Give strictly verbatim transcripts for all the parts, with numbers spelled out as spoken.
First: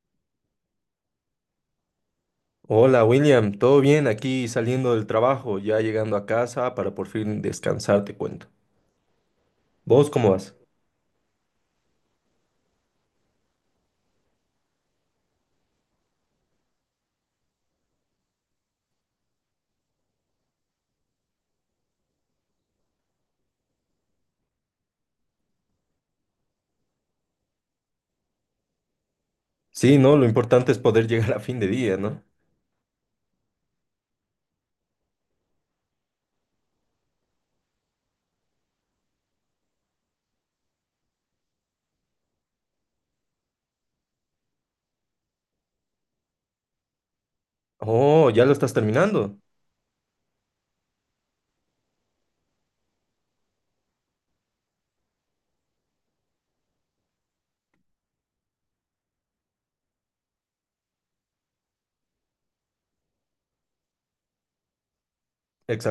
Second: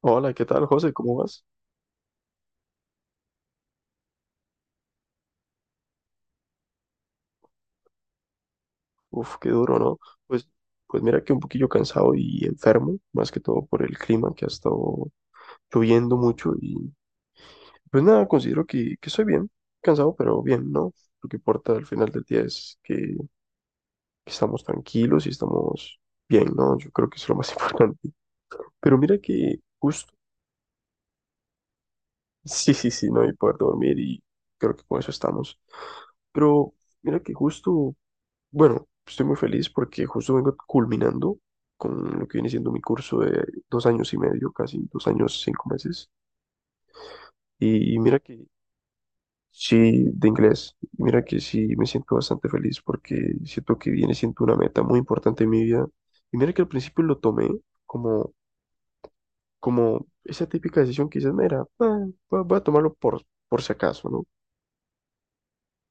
Hola, ¿qué tal, José? ¿Cómo vas? Hola William, ¿todo bien? Aquí saliendo del trabajo, ya llegando a casa para por fin descansar, te cuento. Uf, qué duro, ¿no? ¿Vos cómo Pues, vas? pues mira que un poquillo cansado y enfermo, más que todo por el clima que ha estado lloviendo mucho y pues nada, considero que, que estoy bien, cansado, pero bien, ¿no? Lo que importa al final del día es que, que estamos tranquilos y estamos bien, ¿no? Yo creo que eso es lo más importante. Pero mira que Sí, justo, no, lo importante es poder llegar a fin de día, ¿no? sí, sí, sí, no y poder dormir y creo que con eso estamos. Pero mira que justo Bueno, estoy muy feliz porque justo vengo culminando con lo que viene siendo mi curso de dos años y medio, casi dos años, cinco meses. Y, y mira Oh, ya que lo estás terminando. sí, de inglés, mira que sí me siento bastante feliz porque siento que viene siendo una meta muy importante en mi vida. Y mira que al principio lo tomé como, como esa típica decisión que dices, mira, va, va- voy a tomarlo por, por si acaso, ¿no?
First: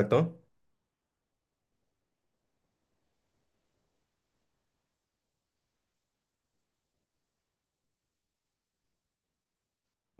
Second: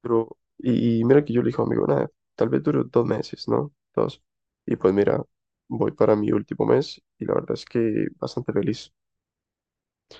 Pero, y, y mira que yo le dije amigo, nada, tal vez dure dos meses, ¿no? Dos. Y pues mira, voy para mi último mes y la verdad es que bastante feliz.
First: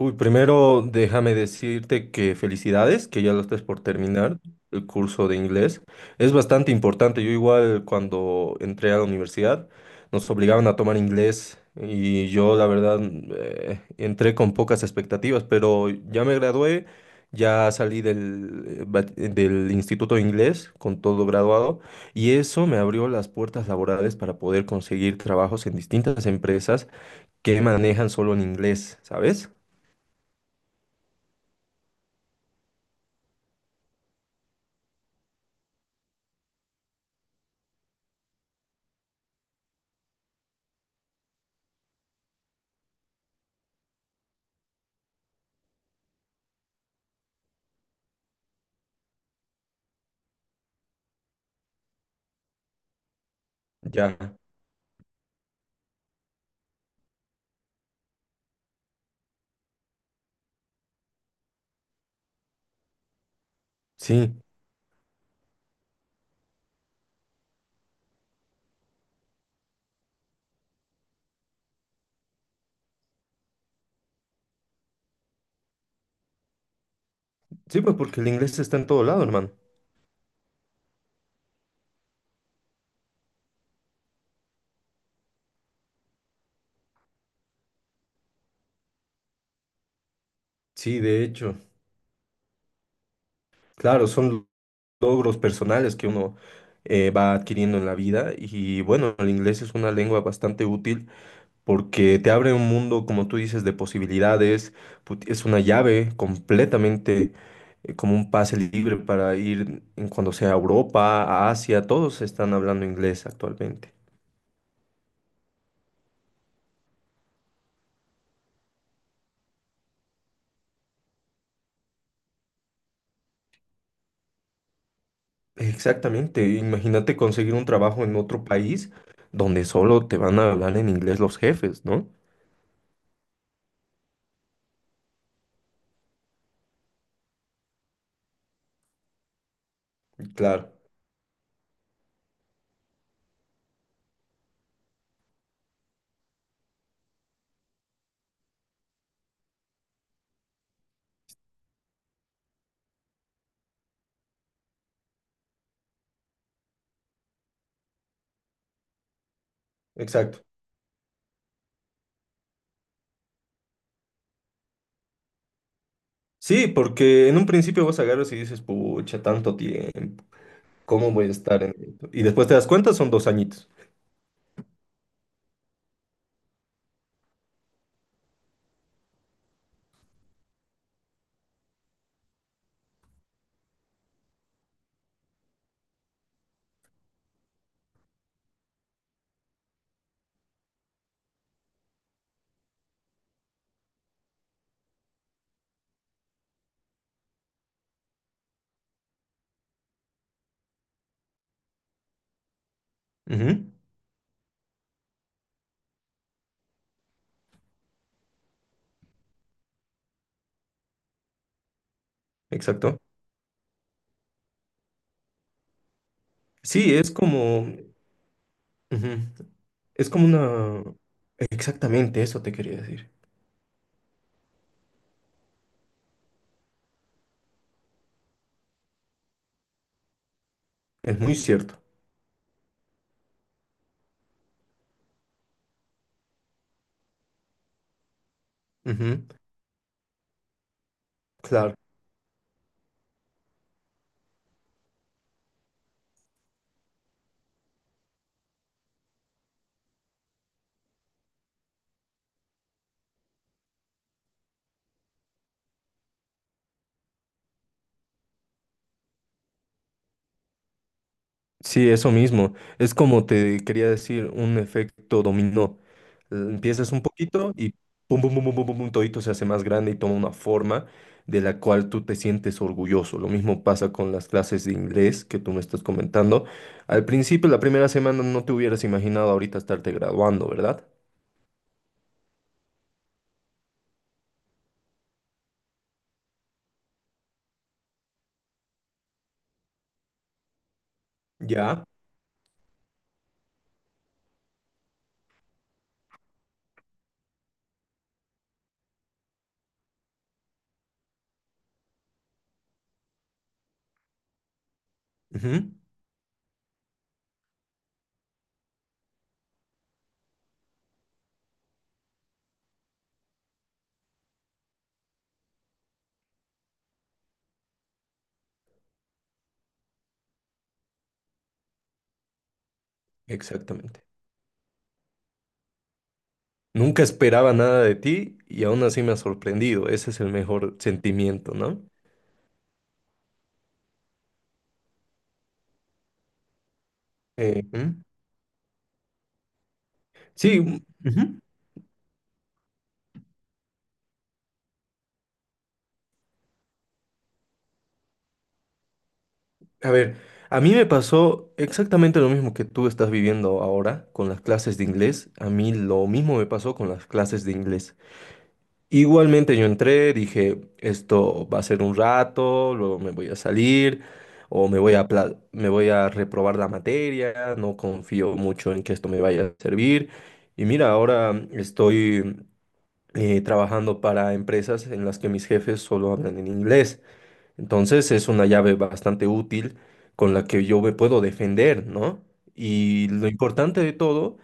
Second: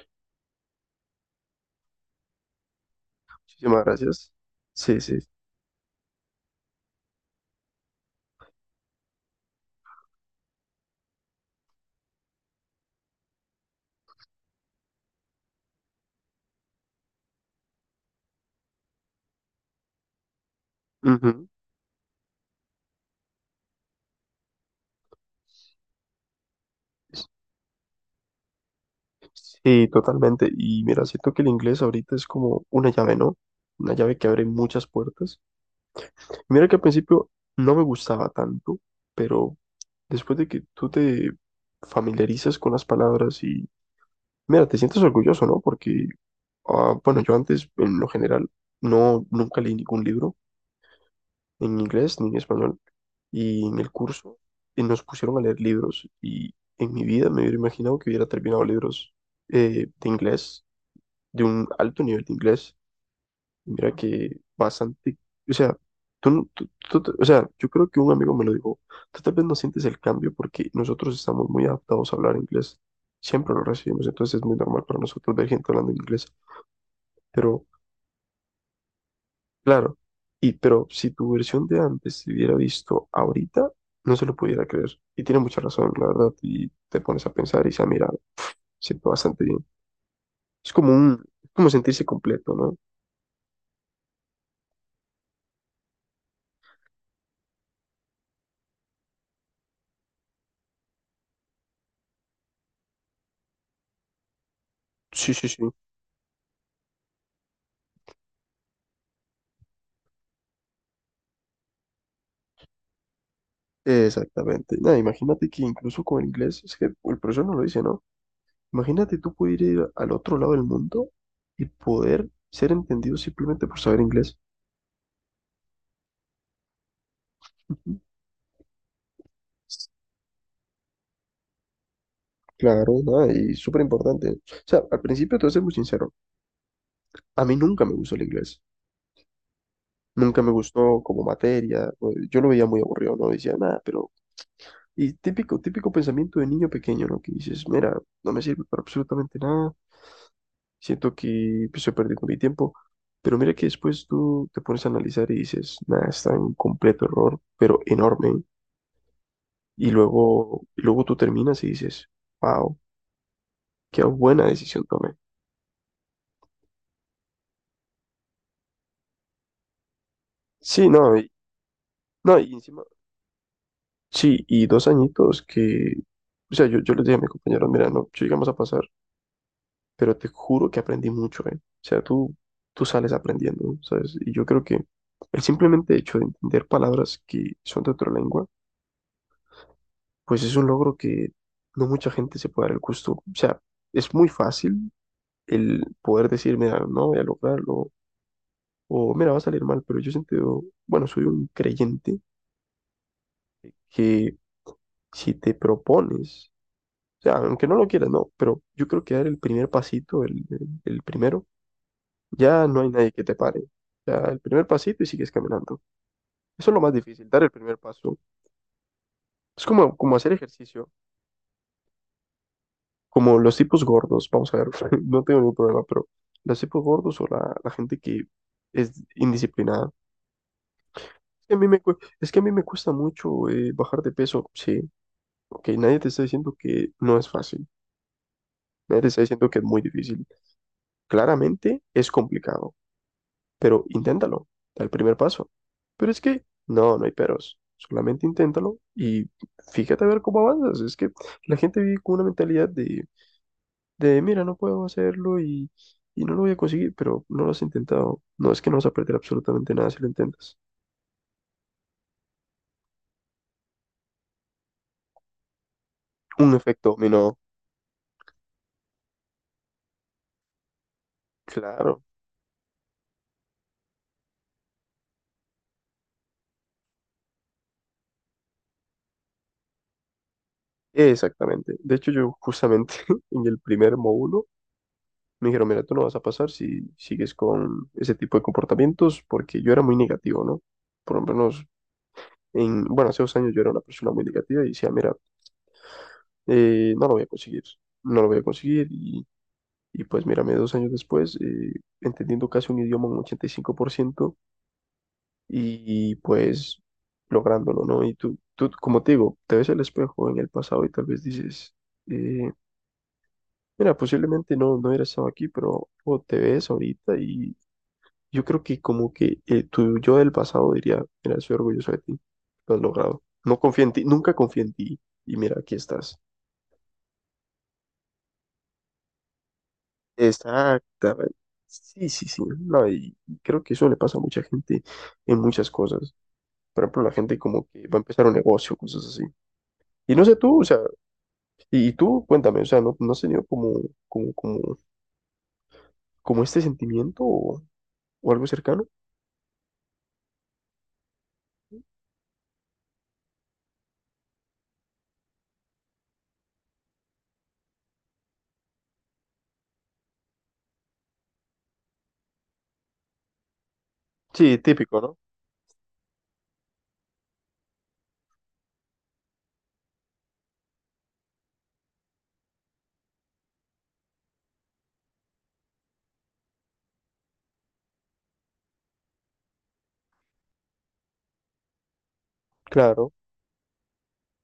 Uy, primero déjame decirte que felicidades, que ya lo estás por Muchísimas gracias. terminar el Sí, sí. curso de inglés. Es bastante importante. Yo igual cuando entré a la universidad nos obligaban a tomar inglés y yo la verdad eh, entré con pocas expectativas, pero ya me gradué, ya salí del, eh, bat- del Instituto de Inglés con todo Ujú. graduado y eso me abrió las puertas laborales para poder conseguir trabajos en distintas empresas que manejan solo en inglés, ¿sabes? Sí, totalmente. Y mira, siento que el inglés ahorita es como una llave, ¿no? Una llave que abre muchas puertas. Mira que al principio no me gustaba tanto, pero después de que tú te familiarizas con las palabras y, mira, te sientes orgulloso, ¿no? Porque ah, bueno, yo antes, en lo general, no, nunca leí ningún libro en inglés ni en español. Y en el Ya, curso eh, nos pusieron a leer libros y en mi vida me hubiera imaginado que hubiera terminado libros eh, de inglés, de un alto nivel de inglés. Y mira sí. que bastante, o sea, tú, no- tú- tú te- o sea, yo creo que un amigo me lo dijo, tú tal vez no sientes el cambio porque nosotros estamos muy adaptados a hablar inglés. Siempre lo recibimos, entonces es muy normal para nosotros ver gente hablando inglés, pero... Sí, pues porque el inglés está en todo lado, hermano. Claro, y pero si tu versión de antes se hubiera visto ahorita, no se lo pudiera creer. Y tiene mucha razón, la verdad, y te pones a pensar y se mira, siento bastante bien. Es como Sí, un, de es hecho. como sentirse completo, ¿no? Claro, son logros personales que uno eh, va adquiriendo en la vida. Y bueno, el inglés es una lengua bastante útil porque te abre un mundo, como tú dices, de posibilidades. Put- Sí, Es sí, una sí. llave completamente eh, como un pase libre para ir en cuando sea a Europa, a Asia. Todos están hablando inglés actualmente. Exactamente. Nada, imagínate que incluso con el inglés, es que el profesor no lo dice, ¿no? Imagínate tú poder ir al otro lado del mundo y poder ser entendido simplemente por saber inglés. Exactamente, imagínate conseguir un Ujú. trabajo en otro país donde solo te van a hablar en inglés los jefes, ¿no? Claro, nada, y súper importante. O sea, al principio te voy a ser muy sincero, a mí nunca me gustó el inglés. Nunca me Claro, gustó como materia. o- Yo lo veía muy aburrido, no decía nada, pero... Y típico, típico pensamiento de niño pequeño, ¿no? Que dices, mira, no me sirve para absolutamente nada, siento que pues, estoy perdiendo mi tiempo. Pero mira que después tú te pones a analizar y dices, nada, está en un completo error, pero enorme. Y exacto. luego, y luego tú terminas y dices, wow, qué buena decisión tomé. Sí, porque en un principio vas a agarras y dices, pucha, tanto tiempo, Sí, ¿cómo no, voy a y- estar en esto? Y no, después y te das encima, cuenta, son dos añitos. sí, y dos añitos que, o sea, yo, yo les dije a mis compañeros, mira, no, si llegamos a pasar pero te juro que aprendí mucho, ¿eh? O sea, tú, tú sales aprendiendo, ¿sabes? Y yo creo que el simplemente hecho de entender palabras que son de otra lengua, pues es un logro que no mucha gente se puede dar el gusto. O sea, es muy fácil el poder decir, mira, no voy a lograrlo, o mira, va a salir mal, pero yo siento, bueno, soy un creyente Ujú. que si te propones, o sea, aunque no lo quieras, no, pero yo creo que dar el primer pasito, el, el el primero, ya no hay Exacto. nadie que te pare. Ya el primer pasito y sigues caminando. Eso es lo más Sí, es difícil, dar el como, primer paso. ujú, Es como, es como como hacer una, ejercicio, exactamente eso te quería decir. como los tipos gordos, vamos a ver, no tengo ningún problema, pero los tipos gordos o la, la gente que es indisciplinada. Es muy Es que a mí cierto. me, cue- es que a mí me cuesta mucho eh, bajar de peso, sí. Ok, nadie te está diciendo que no es fácil. Nadie te está Ujú. diciendo que es muy difícil. Claro. Claramente es complicado, pero inténtalo, da el primer paso. Pero es que, no, no hay peros, solamente inténtalo y fíjate a ver cómo avanzas. Es que la gente vive con una mentalidad de, de mira, no puedo hacerlo y, y no lo voy a conseguir, pero no lo has intentado. No es que no vas a perder absolutamente nada si lo intentas. Sí, eso mismo. Es como te quería decir, un efecto dominó. Eh, Un efecto Empiezas un dominó, poquito y pum, pum, pum, pum, pum, pum, pum, todito se hace más grande y toma una forma de la cual claro, tú te sientes orgulloso. Lo mismo pasa con las clases de inglés que tú me estás comentando. Al principio, la primera semana, no te hubieras imaginado ahorita estarte graduando, ¿verdad? exactamente. De hecho, yo justamente en el primer módulo me dijeron, mira, tú no vas a pasar si sigues con ese tipo de comportamientos, porque yo era muy negativo, ¿no? Por lo menos Ya. en, bueno, hace dos años yo era una persona muy negativa y decía, mira, eh, no lo voy a conseguir, no lo voy a conseguir. Y, y pues mírame, dos años después, eh, entendiendo casi un idioma un ochenta y cinco por ciento y cinco por ciento Ujú. y pues lográndolo, ¿no? Y tú, tú, como te digo, te ves el espejo en el pasado y tal vez dices, eh, mira, posiblemente no, no hubiera estado aquí, pero o te ves ahorita y yo creo que como que eh, tu yo del pasado diría, mira, soy orgulloso de ti, lo has logrado. No confía en ti, Exactamente. nunca confía en ti y mira, aquí estás. Nunca esperaba nada de ti y aún así me ha sorprendido. Ese es el mejor Exactamente. sentimiento, ¿no? Sí, sí, sí. No, y y creo que eso le pasa a mucha gente en muchas cosas. Por ejemplo, la gente Eh, como que va a ujú. empezar un negocio, cosas así. Y no sé tú, Sí. o sea, Ujú. y, y tú, cuéntame, o sea, ¿no, no has tenido como, como, como, como este sentimiento o, o algo cercano? A ver, a mí me pasó exactamente lo mismo que tú estás viviendo ahora con las clases de inglés. A mí lo mismo me pasó con las clases de inglés. Igualmente yo entré, dije, esto va a ser un rato, luego me voy a salir Sí, o me voy típico, a, ¿no? apla- me voy a reprobar la materia, no confío mucho en que esto me vaya a servir. Y mira, ahora estoy eh, trabajando para empresas en las que mis jefes solo hablan en inglés. Entonces es una llave bastante útil con la que yo me puedo defender, ¿no? Y Claro, lo importante de todo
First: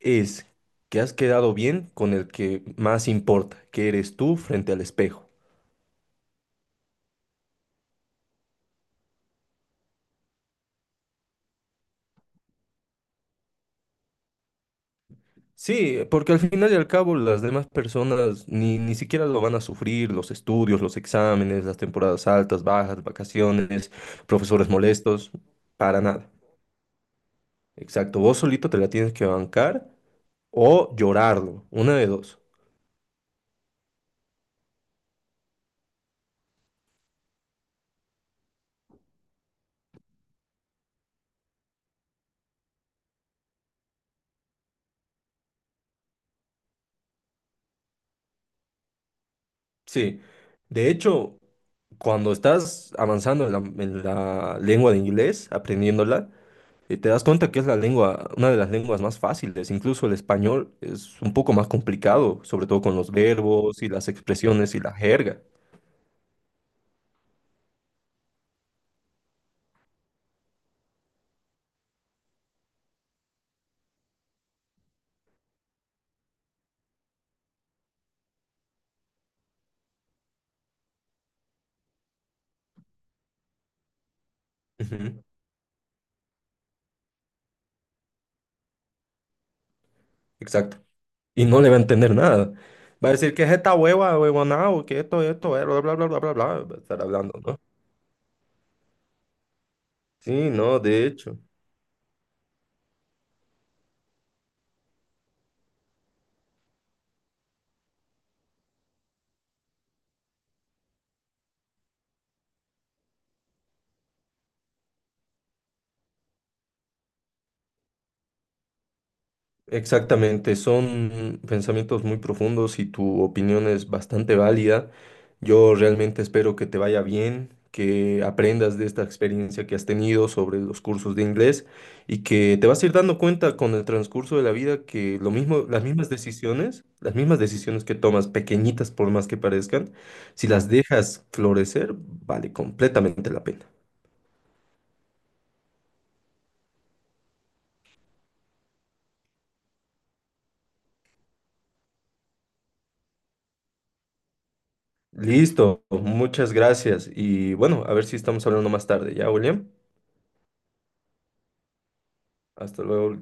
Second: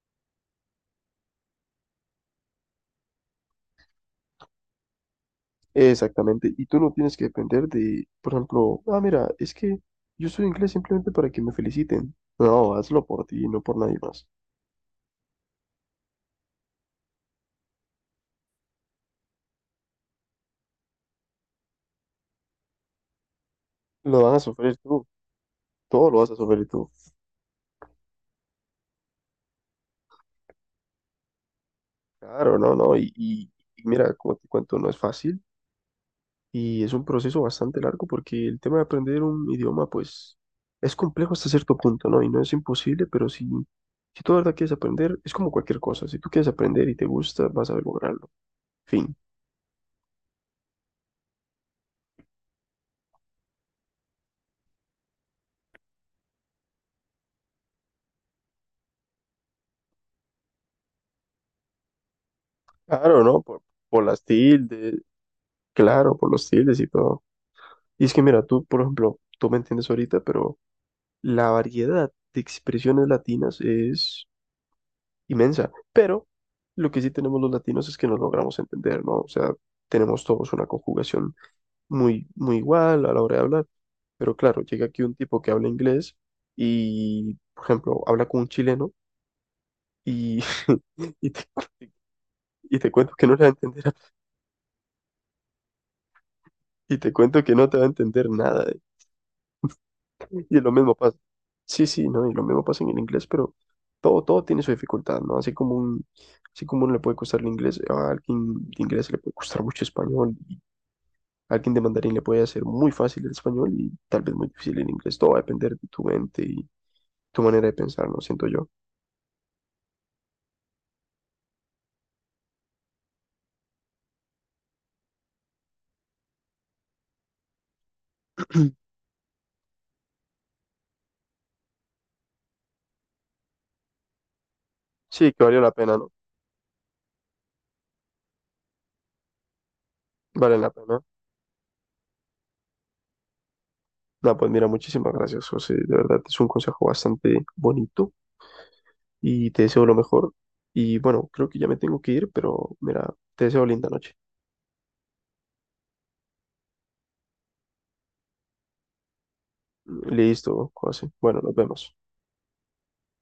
es que has quedado bien con el que más importa, que eres tú frente al espejo. exactamente. Y tú no tienes que depender de, por ejemplo, ah, mira, es que yo soy inglés simplemente para que me feliciten. No, hazlo por ti, no por nadie más. Sí, porque al final y al cabo las demás personas ni, ni siquiera lo van a sufrir, los estudios, los exámenes, las temporadas altas, bajas, vacaciones, Lo vas a profesores sufrir tú, molestos, para todo lo nada. vas a sufrir tú. Exacto, vos solito te la tienes que bancar o llorarlo, una de dos. Claro, no, no, y, y- y mira, como te cuento, no es fácil y es un proceso bastante largo porque el tema de aprender un idioma, pues, es complejo hasta cierto punto, ¿no? Y no es imposible, pero si, si, tú de verdad quieres aprender, es como cualquier cosa, si tú quieres aprender y te gusta, vas a lograrlo, fin. Sí, de hecho, cuando estás avanzando en la, en la lengua de inglés, aprendiéndola, eh, te das cuenta que es la lengua, una de las lenguas más fáciles. Incluso el español es un poco más complicado, sobre todo con los Claro, ¿no? Por, verbos y por las las expresiones y la tildes, jerga. claro, por los tildes y todo. Y es que mira, tú, por ejemplo, tú me entiendes ahorita, pero la variedad de expresiones latinas es inmensa, pero lo que sí tenemos los latinos es que nos logramos entender, ¿no? O sea, tenemos todos una conjugación muy, muy igual a la hora de hablar, pero claro, llega aquí un Ujú. tipo que habla inglés y, por ejemplo, habla con un chileno y, Exacto. y, te, Y no le va a entender nada. y te Va a cuento que decir no le que va a es esta entender, hueva, huevonao, que esto, esto, eh, bla, bla, bla, bla, bla, bla, va a y estar te hablando, cuento que ¿no? no te va a entender nada, ¿eh? Sí, Y lo no, mismo de pasa. hecho. Sí, sí, ¿no? Y lo mismo pasa en el inglés, pero todo, todo tiene su dificultad, ¿no? Así como un, así como uno le puede costar el inglés, a alguien de inglés le puede costar mucho español. Alguien de mandarín le puede hacer muy fácil el español y tal vez muy difícil el inglés. Todo va a depender de tu mente y tu manera de pensar, ¿no? Siento yo. Exactamente, son pensamientos muy profundos y tu opinión es bastante válida. Yo realmente espero que te vaya bien, que aprendas de esta experiencia que has tenido sobre los cursos de inglés y que te vas a ir dando cuenta con el transcurso de la vida que lo Sí, que valió mismo, la las pena, ¿no? mismas decisiones, las mismas decisiones que tomas, pequeñitas por más que parezcan, si Vale las la pena. dejas florecer, vale completamente la pena. Nada, pues mira, muchísimas gracias, José. De verdad, es un consejo bastante bonito y te deseo lo mejor. Y bueno, creo que ya me tengo que ir, pero mira, te deseo linda noche. Listo, muchas gracias y bueno, a ver si estamos hablando más tarde, ¿ya, William? Listo, José. Bueno, nos vemos. Hasta luego.